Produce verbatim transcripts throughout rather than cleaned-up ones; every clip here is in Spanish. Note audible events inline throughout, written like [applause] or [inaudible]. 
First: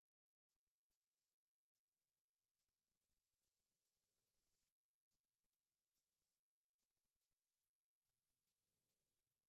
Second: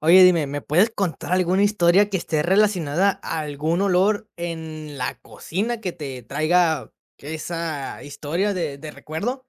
Oye, dime, ¿me puedes contar alguna historia que esté relacionada a algún olor en la cocina que te traiga esa historia de, de recuerdo?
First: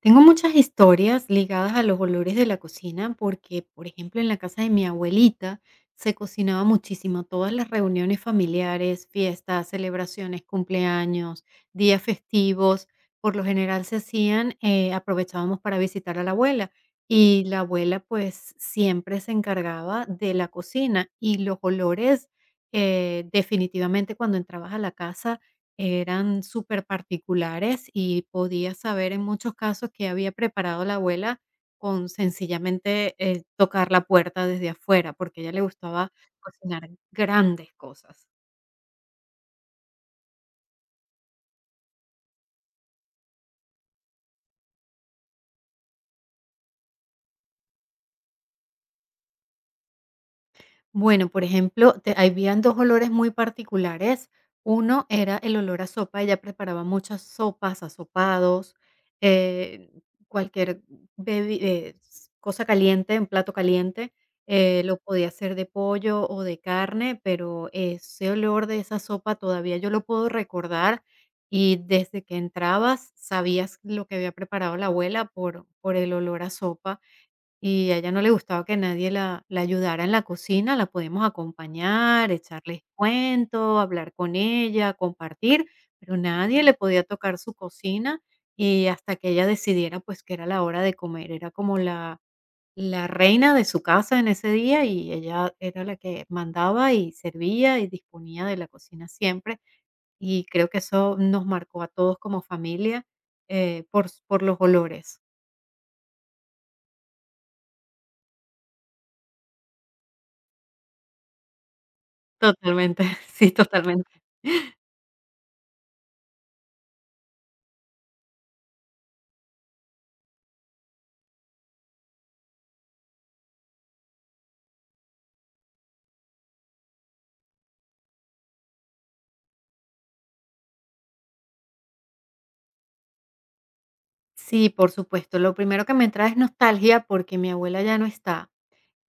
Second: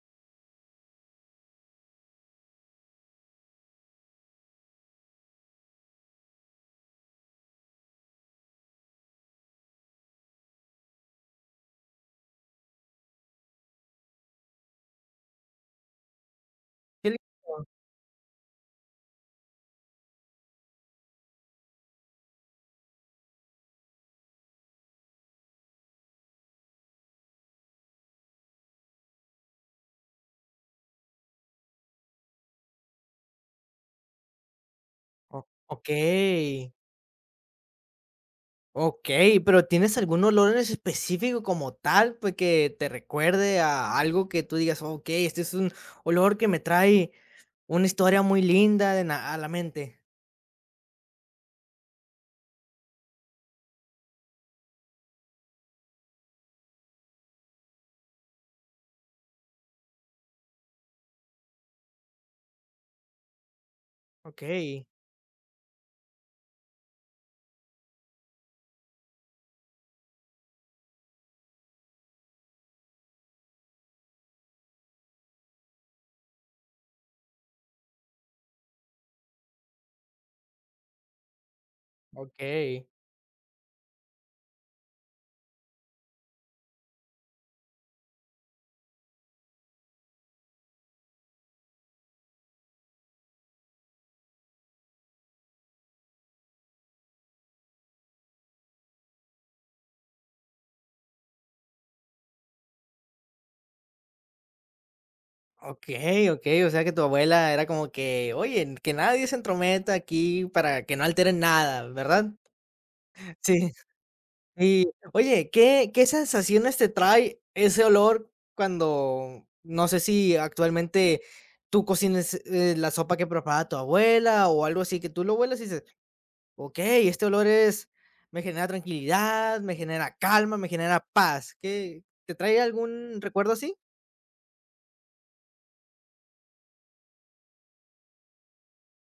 Tengo muchas historias ligadas a los olores de la cocina porque, por ejemplo, en la casa de mi abuelita se cocinaba muchísimo. Todas las reuniones familiares, fiestas, celebraciones, cumpleaños, días festivos, por lo general se hacían, eh, aprovechábamos para visitar a la abuela Qué y la lindo. abuela pues siempre se encargaba de la cocina y los olores eh, definitivamente cuando entrabas a la casa eran súper particulares y podía saber en muchos casos que había preparado la abuela con sencillamente, eh, tocar la puerta desde afuera, porque a O- ella le Ok, gustaba cocinar grandes cosas. ok, pero ¿tienes algún olor en específico como tal, pues que te recuerde a algo que tú digas, ok, este es un olor que me trae una historia muy linda de na- a la mente? Bueno, por ejemplo, te habían dos olores muy particulares. Uno era el olor a sopa, ella preparaba muchas sopas, asopados, eh, cualquier bebi eh, s cosa caliente, un plato caliente, Ok, eh, lo podía hacer de pollo o de carne, pero ese olor de esa sopa todavía yo lo puedo recordar, y desde que entrabas sabías lo que había preparado la abuela por por el olor a sopa. Y a ella no le gustaba que nadie la la ayudara en la cocina, la podemos acompañar, echarles ok. cuento, hablar con ella, compartir, pero nadie le podía tocar su cocina, y hasta que ella decidiera, pues, que era la hora de comer. Era como la la reina de su casa en ese día, y ella era la que mandaba y servía y disponía de la cocina siempre, y creo que eso nos marcó a todos como familia, eh, por por los olores. Okey, okey, o sea que tu abuela era como que: "Oye, que nadie se entrometa aquí para que no alteren nada", ¿verdad? Totalmente, [laughs] sí, Sí. totalmente. Y, oye, ¿qué qué sensaciones te trae ese olor cuando no sé si actualmente tú cocines, eh, la sopa que preparaba tu abuela o algo así, que tú lo huelas y dices: "Okey, este olor es me genera tranquilidad, me genera calma, me genera paz"? ¿Qué te trae algún recuerdo así? Sí, por supuesto. Lo primero que me trae es nostalgia porque mi abuela ya no está.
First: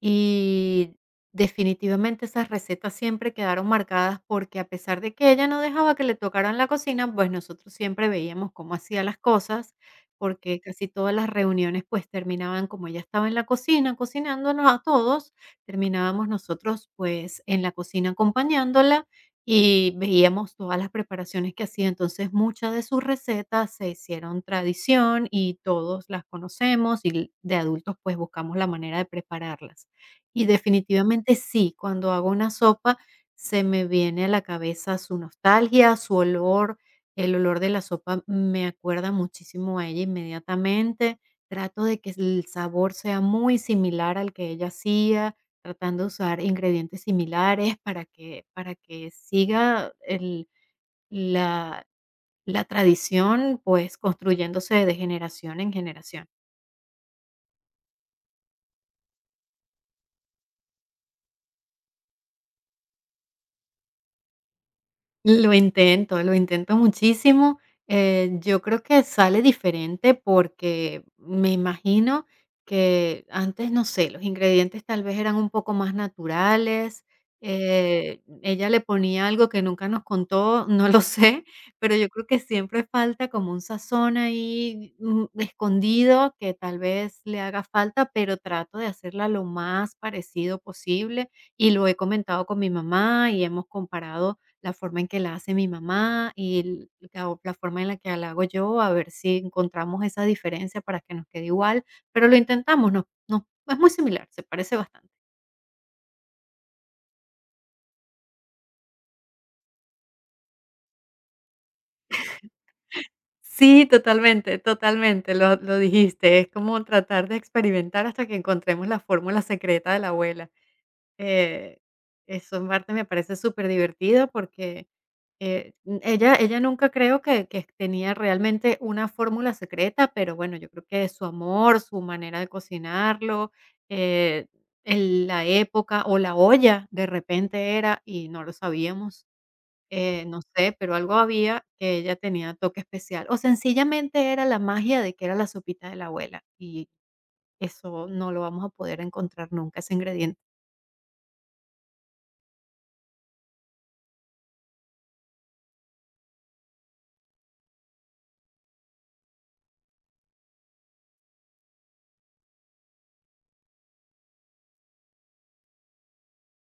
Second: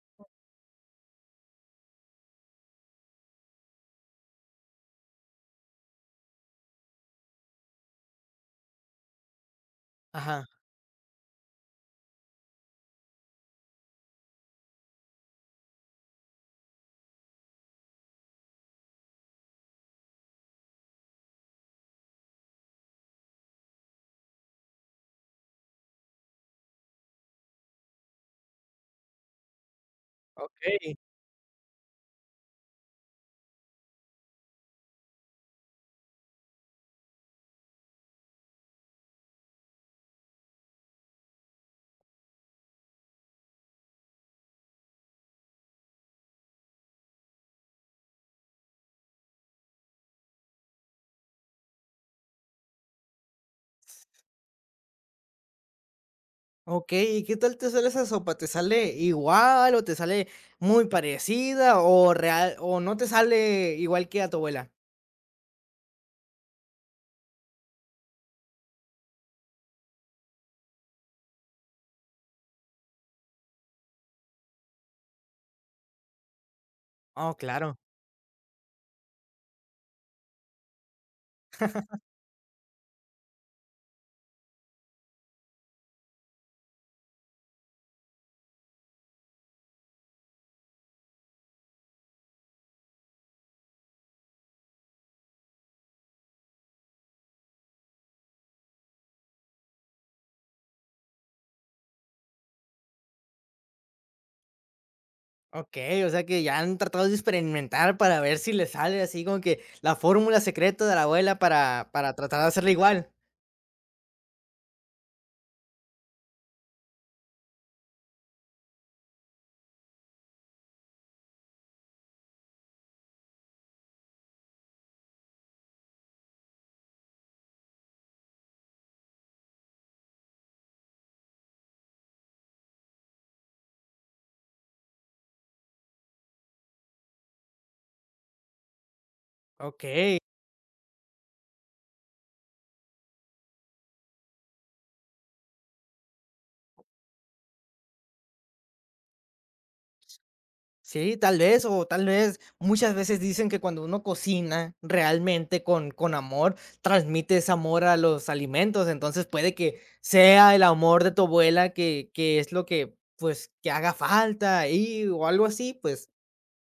Y definitivamente esas recetas siempre quedaron marcadas porque a pesar de que ella no dejaba que le tocaran la cocina, pues nosotros siempre veíamos cómo hacía las cosas, Ajá, porque casi todas las reuniones pues terminaban como ella estaba en la cocina cocinándonos a todos, terminábamos nosotros pues en la cocina acompañándola y veíamos todas las preparaciones que hacía. Entonces muchas de sus recetas se hicieron tradición y todos las conocemos y de adultos pues buscamos la manera de prepararlas. Y okey. definitivamente sí, cuando hago una sopa se me viene a la cabeza su nostalgia, su olor, el olor de la sopa me acuerda muchísimo a ella inmediatamente. Trato de que el sabor sea muy similar al que ella hacía, tratando de usar ingredientes similares para que, para que siga el- la, la tradición, pues construyéndose de generación en generación. Okey, ¿y qué tal te sale esa sopa? ¿Te sale igual o te sale muy parecida o real o no te sale igual que a tu abuela? Lo intento, lo intento muchísimo. Eh, yo creo que sale diferente porque me imagino que antes, no sé, los ingredientes tal vez eran un poco más naturales. Oh, claro. eh, ella le ponía algo que nunca nos contó, no lo [laughs] sé, pero yo creo que siempre falta como un sazón ahí mm, escondido que tal vez le haga falta, pero trato de hacerla lo más parecido posible y lo he comentado con mi mamá y hemos comparado la forma en que la hace mi mamá y el- la, o- la forma en la que la hago yo, a ver si encontramos esa diferencia para que nos quede igual, pero lo intentamos, no, no, es muy similar, se parece bastante. Okey, o sea que ya han tratado de experimentar para ver si le sale así como que la fórmula secreta de la abuela para para tratar de hacerla igual. Sí, totalmente, totalmente, lo, lo dijiste. Es como tratar de experimentar hasta que encontremos la fórmula secreta de la abuela. Eh, Eso en parte me parece súper divertido porque, eh, mm, ella ella nunca creo que que tenía realmente una fórmula secreta, pero bueno, yo creo que su amor, su manera de cocinarlo, eh, el la época o la olla de repente era y no lo sabíamos, Okey. eh, no sé, pero algo había que ella tenía toque especial, o sencillamente era la magia de que era la sopita de la abuela, y eso no lo vamos a poder encontrar nunca, ese ingrediente. Sí, tal vez, o tal vez muchas veces dicen que cuando uno cocina realmente con, con amor, transmite ese amor a los alimentos. Entonces puede que sea el amor de tu abuela que, que es lo que, pues, que haga falta ahí o algo así, pues,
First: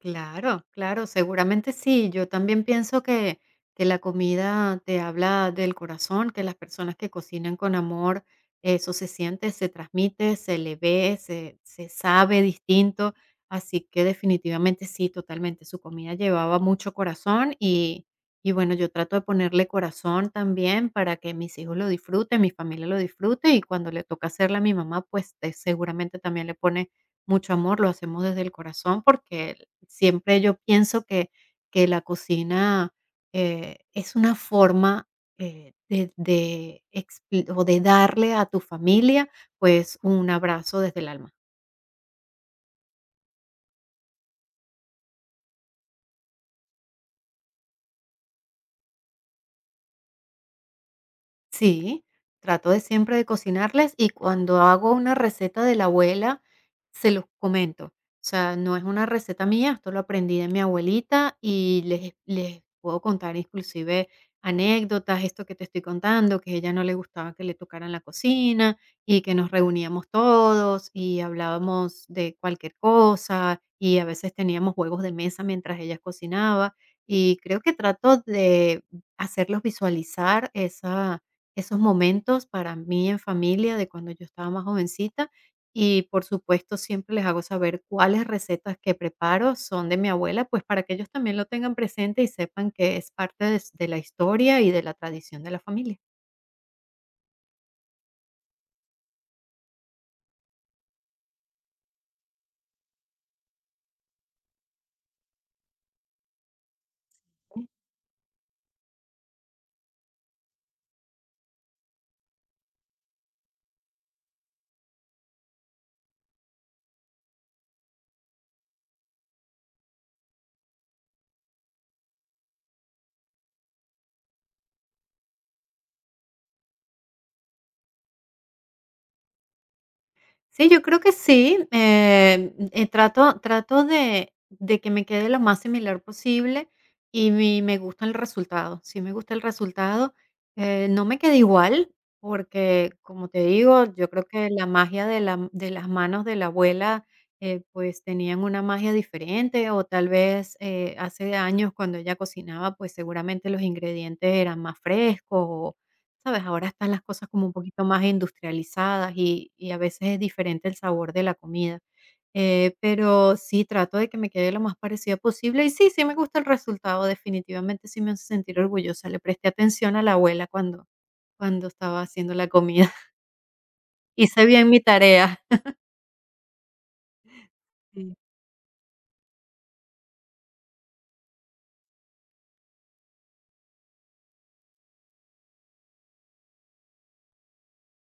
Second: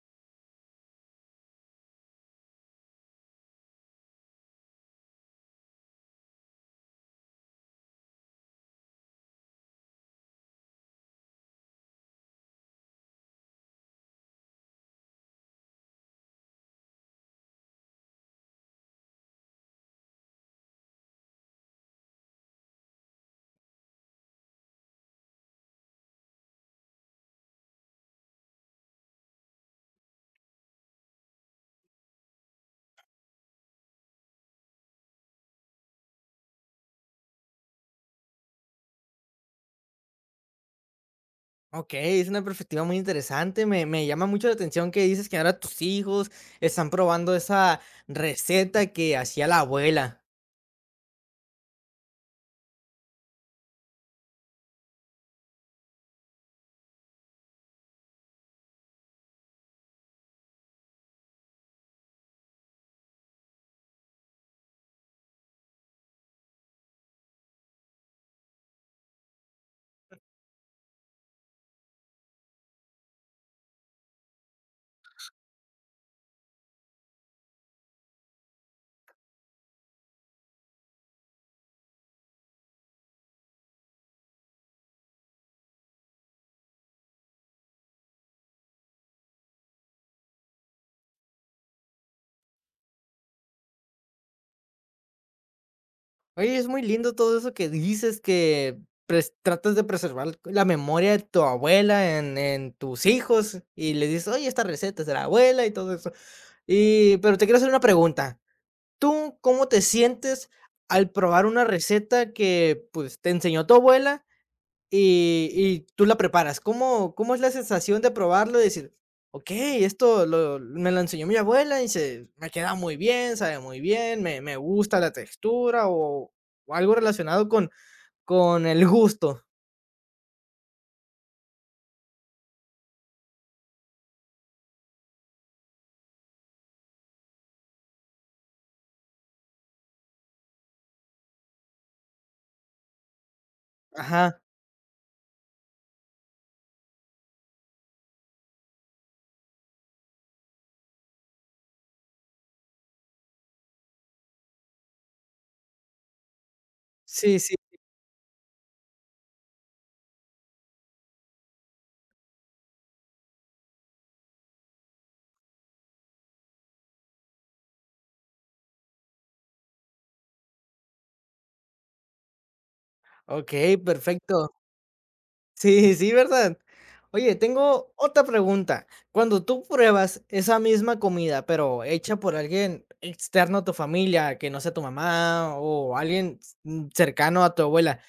Claro, claro, seguramente sí. Yo también pienso que, que la comida te habla del corazón, que las personas que cocinan con amor, eso se siente, se transmite, se le ve, se, se sabe distinto. Así que definitivamente sí, totalmente. Su comida llevaba mucho corazón y, y bueno, yo trato de ponerle corazón también para que mis hijos lo disfruten, mi familia lo disfrute y cuando le toca hacerla a mi mamá, pues eh, seguramente también le pone mucho amor, lo hacemos desde el corazón porque siempre yo pienso que que la cocina, eh, es una forma, eh, de de expli o de darle a tu familia, pues, un abrazo desde el alma. ok, es una perspectiva muy interesante. Me, me llama mucho la atención que dices que ahora tus hijos están probando esa receta que hacía la abuela. Sí, trato de siempre de cocinarles y cuando hago una receta de la abuela, se los comento. O sea, no es una receta mía, esto lo aprendí de mi abuelita y les, les puedo contar inclusive anécdotas, esto que te estoy contando, que a ella no le gustaba que le tocaran la cocina y que nos reuníamos todos y hablábamos de cualquier cosa y a veces teníamos juegos de mesa mientras ella cocinaba y creo que trato de hacerlos visualizar esa esos momentos para mí en familia de cuando yo estaba más jovencita y por supuesto siempre les hago saber cuáles recetas que preparo son de mi abuela, pues para que ellos también lo tengan presente y sepan que es parte de s de la historia y de la tradición de la familia. Oye, es muy lindo todo eso que dices, que pres tratas de preservar la memoria de tu abuela en en tus hijos, y les dices: "Oye, esta receta es de la abuela", y todo eso. Y, pero te quiero hacer una pregunta, ¿tú cómo te sientes al probar una receta que, pues, te enseñó tu abuela, y y tú la preparas? ¿Cómo cómo es la sensación de probarlo y decir: "Okey, esto lo me lo enseñó mi abuela y se me queda muy bien, sabe muy bien, me me gusta la textura", o o algo relacionado con con el gusto? Sí, yo creo que sí, eh, eh, trato trato de de que me quede lo más similar posible y mi me gusta el resultado, sí me gusta el resultado, eh, no me queda igual, porque, como te digo, yo creo Ajá, que la magia de la de las manos de la abuela, eh, pues, tenían una magia diferente, o tal vez, eh, hace años cuando ella cocinaba, pues, seguramente los ingredientes eran más frescos. ¿Sabes? Ahora están las cosas sí, como un sí. poquito más industrializadas y, y a veces es diferente el sabor de la comida. Eh, pero sí, trato de que me quede lo más parecida posible y sí, sí me gusta el resultado, definitivamente sí me hace sentir orgullosa. Le presté atención a la abuela cuando, cuando estaba haciendo la comida. [laughs] Okey, Hice perfecto. bien mi tarea. Sí, sí, ¿verdad? Oye, tengo otra pregunta. Cuando tú pruebas esa misma comida, pero hecha por alguien externo a tu familia, que no sea tu mamá o alguien, mm, cercano a tu abuela.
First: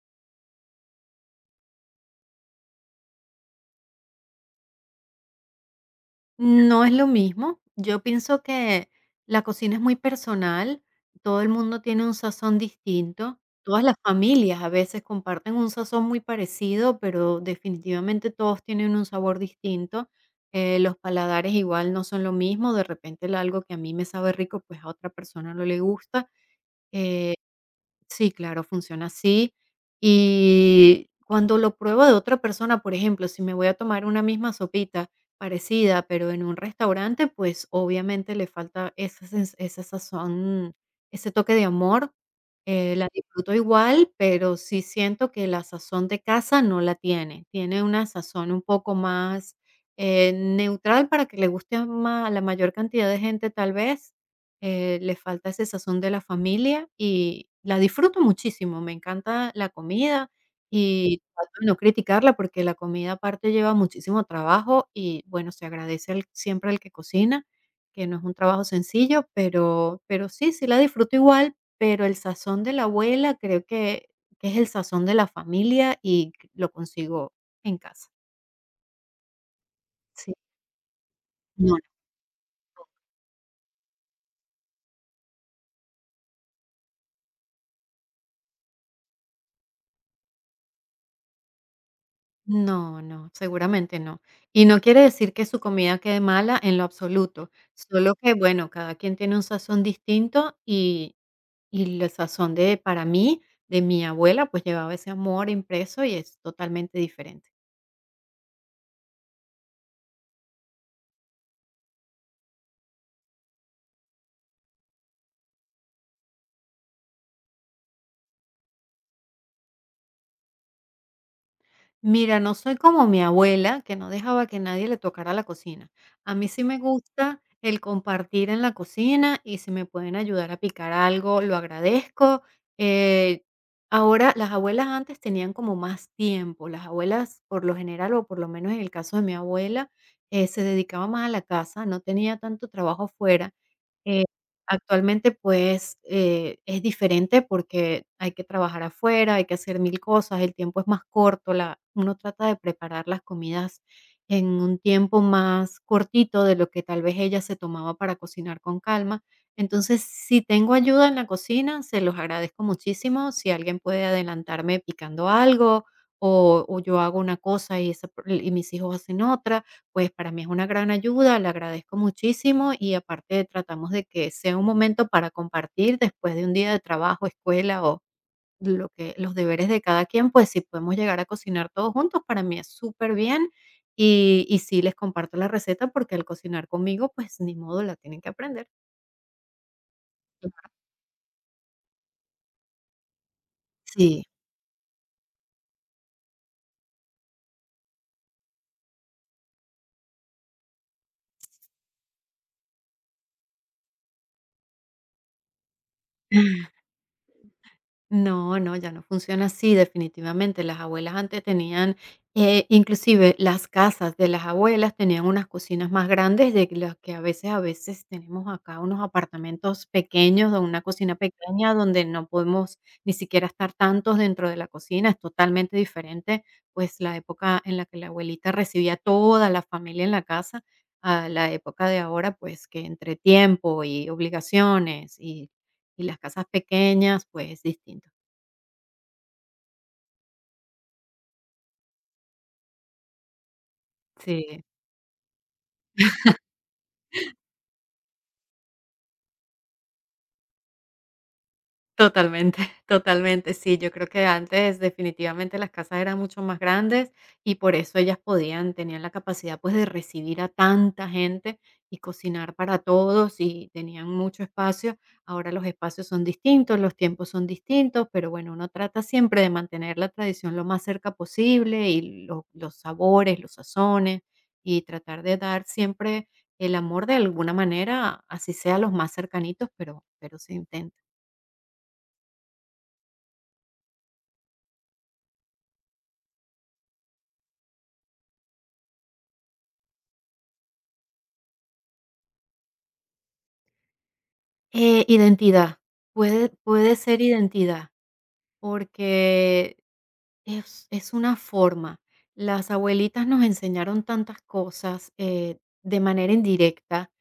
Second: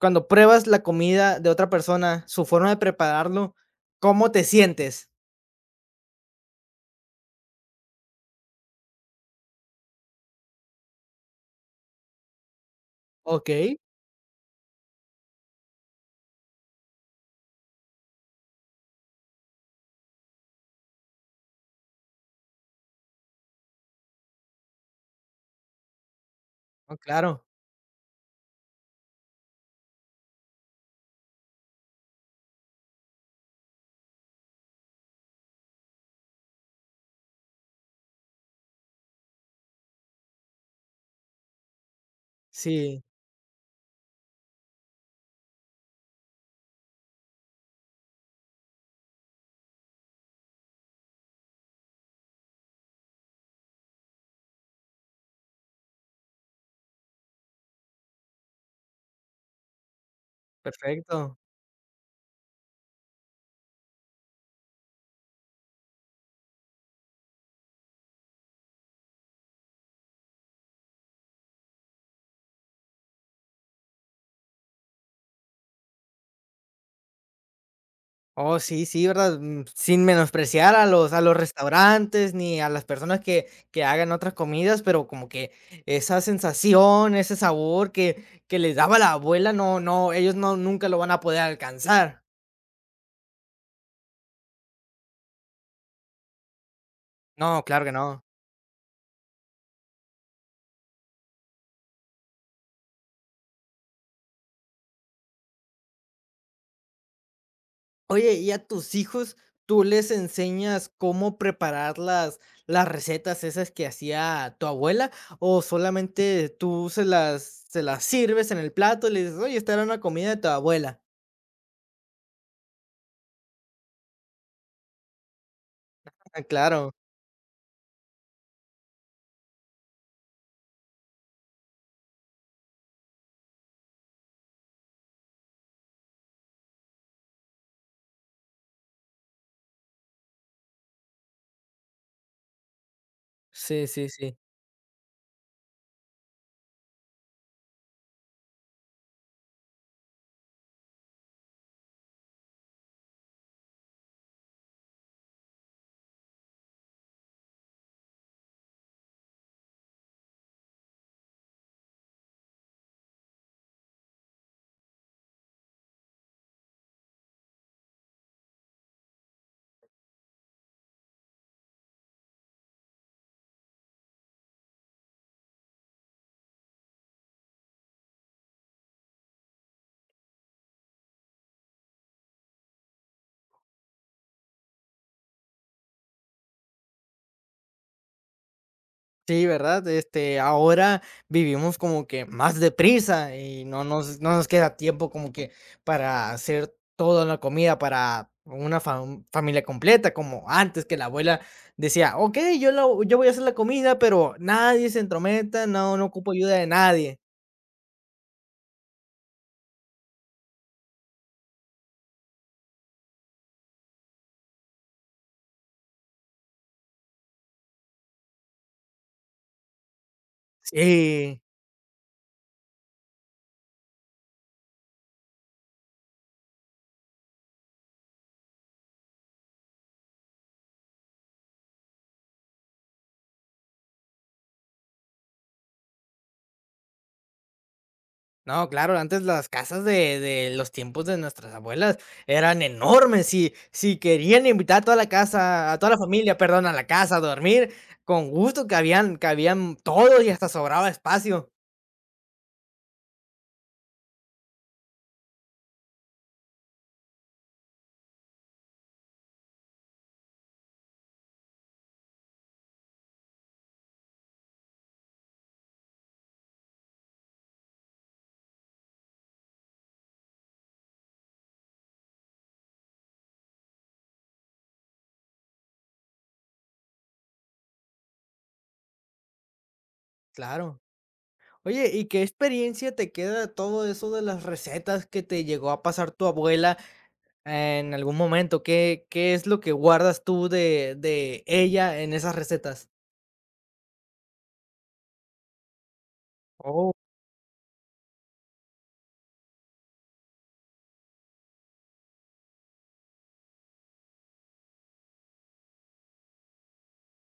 Cuando pruebas la comida de otra persona, su forma de prepararlo, ¿cómo te sientes? No es lo mismo. Yo pienso que la cocina es muy personal, todo el mundo tiene un sazón distinto, Okey. todas las familias a veces comparten un sazón muy parecido, pero definitivamente todos tienen un sabor distinto. eh, los paladares igual no son lo mismo, de repente el algo que a mí me sabe rico, pues a otra persona no le gusta. Oh, eh, claro. Sí, claro, funciona así. Y cuando lo pruebo de otra persona, por ejemplo, si me voy a tomar una misma sopita parecida, pero en un restaurante, pues obviamente le falta esa, sens- esa sazón, ese toque de amor. eh, Sí, la disfruto igual, pero sí siento que la sazón de casa no la tiene. Tiene una sazón un poco más eh, neutral para que le guste a ma- a la mayor cantidad de gente, tal vez eh, le falta ese sazón de la familia y la disfruto muchísimo. Me encanta la comida y perfecto. trato de no criticarla porque la comida aparte lleva muchísimo trabajo y bueno, se agradece al- siempre al que cocina, que no es un trabajo sencillo, pero, pero sí, sí la disfruto igual, pero el sazón de la abuela creo que, que es el sazón de la familia y lo consigo en casa. Oh, sí, sí, ¿verdad? Mm, sin Sí. menospreciar a los a los No, restaurantes, ni a las personas que que hagan otras comidas, pero como que esa sensación, ese sabor que que les daba la abuela, no no, ellos no nunca lo van a poder alcanzar. no, no, seguramente no. Y no quiere decir que su comida quede mala en lo absoluto, No, claro que solo no. que, bueno, cada quien tiene un sazón distinto y y el sazón de para mí, de mi abuela, pues llevaba ese amor impreso y es totalmente diferente. Oye, ¿y a tus hijos tú les enseñas cómo preparar las las recetas esas que hacía tu abuela, o solamente tú se las se las sirves en el plato y le dices: "Oye, esta era una comida de tu abuela"? Mira, no soy como mi abuela, que no dejaba que nadie le tocara la cocina. A Ah, mí sí me claro. gusta el compartir en la cocina y si me pueden ayudar a picar algo, lo agradezco. Eh, ahora, las abuelas antes tenían como más tiempo. Las abuelas, por lo general, o por lo menos en el caso de mi abuela, eh, se dedicaba más a la casa, no tenía tanto trabajo fuera. Sí, sí, Eh, sí. actualmente, pues, eh, es diferente porque hay que trabajar afuera, hay que hacer mil cosas, el tiempo es más corto, la uno trata de preparar las comidas en un tiempo más cortito de lo que tal vez ella se tomaba para cocinar con calma. Entonces, si tengo ayuda en la cocina, se los agradezco muchísimo. Si alguien puede adelantarme picando algo o o yo hago una cosa y esa per- y mis hijos hacen otra, pues para mí es una gran ayuda, le agradezco muchísimo y aparte tratamos de que sea un momento para compartir después de un día de trabajo, escuela o lo que los deberes de cada quien, pues si podemos llegar a cocinar todos juntos, para mí es súper bien. Y, y sí, les comparto la receta porque al cocinar conmigo, pues ni modo, la tienen que aprender. Sí, ¿verdad? Este, Claro. ahora vivimos como que más deprisa y no nos Sí. no nos queda tiempo como que para hacer toda la comida para una fam familia completa, como antes que la abuela decía: "Okey, yo lo yo voy a hacer la comida, pero nadie se entrometa, no no ocupo ayuda de nadie". No, no, ya no funciona así, definitivamente. Las abuelas antes tenían, eh, inclusive las casas de las abuelas tenían unas cocinas más grandes de las que a veces, a veces tenemos acá unos apartamentos pequeños, o una cocina Sí. pequeña donde no podemos ni siquiera estar tantos dentro de la cocina. Es totalmente diferente, pues, la época en la que la abuelita recibía a toda la familia en la casa, a la época de ahora, pues, que entre tiempo y obligaciones y y las casas pequeñas, pues, es distinto. No, claro, antes las casas de de los tiempos de nuestras abuelas eran enormes. Si si querían Sí, invitar a toda la casa a toda la familia, perdón, a la casa a dormir, con gusto cabían cabían todos y hasta sobraba espacio. totalmente, [laughs] totalmente. Sí, yo creo que antes definitivamente las casas eran mucho más grandes y por eso ellas podían, tenían la capacidad pues de recibir a tanta gente y cocinar para todos y tenían mucho espacio. Ahora los espacios son distintos, los tiempos son distintos, pero bueno, uno trata siempre de mantener la tradición lo más cerca posible y lo- los sabores, los sazones y tratar de dar siempre el amor de alguna manera, así sea los más cercanitos, pero, pero se Claro. intenta. Oye, ¿y qué experiencia te queda de todo eso de las recetas que te llegó a pasar tu abuela en algún momento? ¿Qué qué es lo que guardas tú de de ella en esas recetas? Eh, identidad, puede Oh, puede ser identidad, porque es es una forma. Las abuelitas nos enseñaron tantas cosas, eh, de manera indirecta,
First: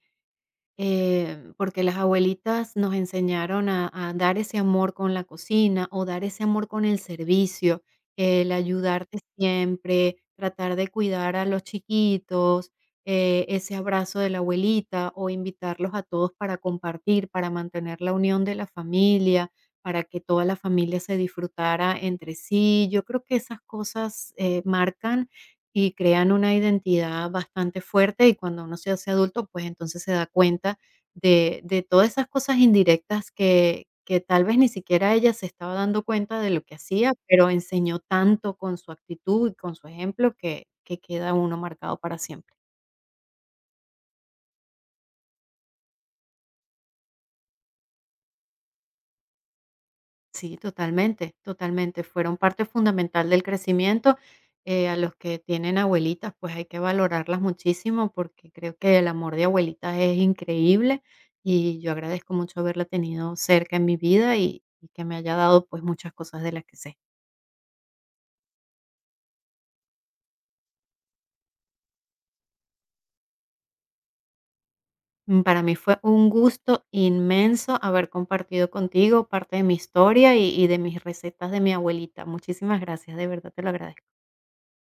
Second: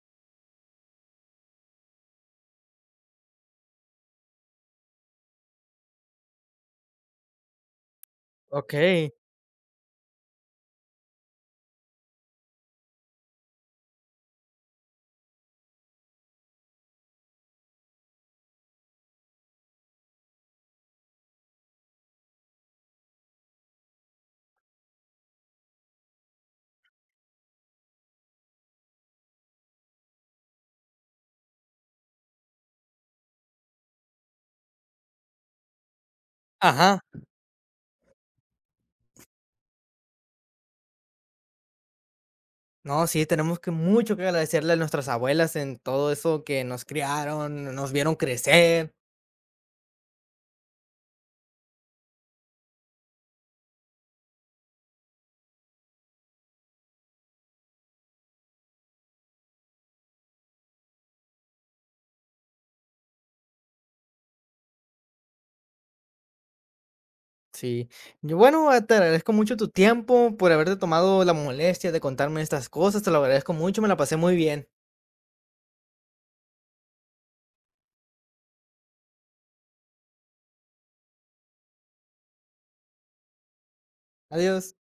Em, porque las abuelitas nos enseñaron a a dar ese amor con la cocina, o dar ese amor con el servicio, el okey. ayudarte siempre, tratar de cuidar a los chiquitos, eh, ese abrazo de la abuelita, o invitarlos a todos para compartir, para mantener la unión de la familia, para que toda la familia se disfrutara entre sí. Yo creo que esas cosas, eh, marcan y crean una identidad bastante fuerte y cuando uno se hace adulto, pues entonces se da cuenta de, de todas esas cosas indirectas que, que tal vez ni siquiera ella se estaba dando cuenta de lo que Ajá. hacía, pero enseñó tanto con su actitud y con su ejemplo que, que queda uno marcado para siempre. No, sí, tenemos que mucho que agradecerle a nuestras abuelas en todo eso que nos criaron, nos vieron crecer. Sí, totalmente, totalmente. Fueron parte fundamental del crecimiento. Eh, a los que tienen abuelitas, pues hay que valorarlas muchísimo porque creo que el amor de abuelitas es increíble y yo agradezco mucho haberla tenido cerca en mi vida y, y que me haya dado pues muchas cosas de las que sé. Sí. Yo, bueno, eh, te agradezco mucho tu tiempo por haberte tomado la molestia de contarme estas cosas. Te lo agradezco mucho, me la pasé muy bien. Mm, Para mí fue un gusto inmenso haber compartido contigo parte de mi historia y y de mis recetas de mi abuelita. Muchísimas gracias, de verdad te lo agradezco. Adiós.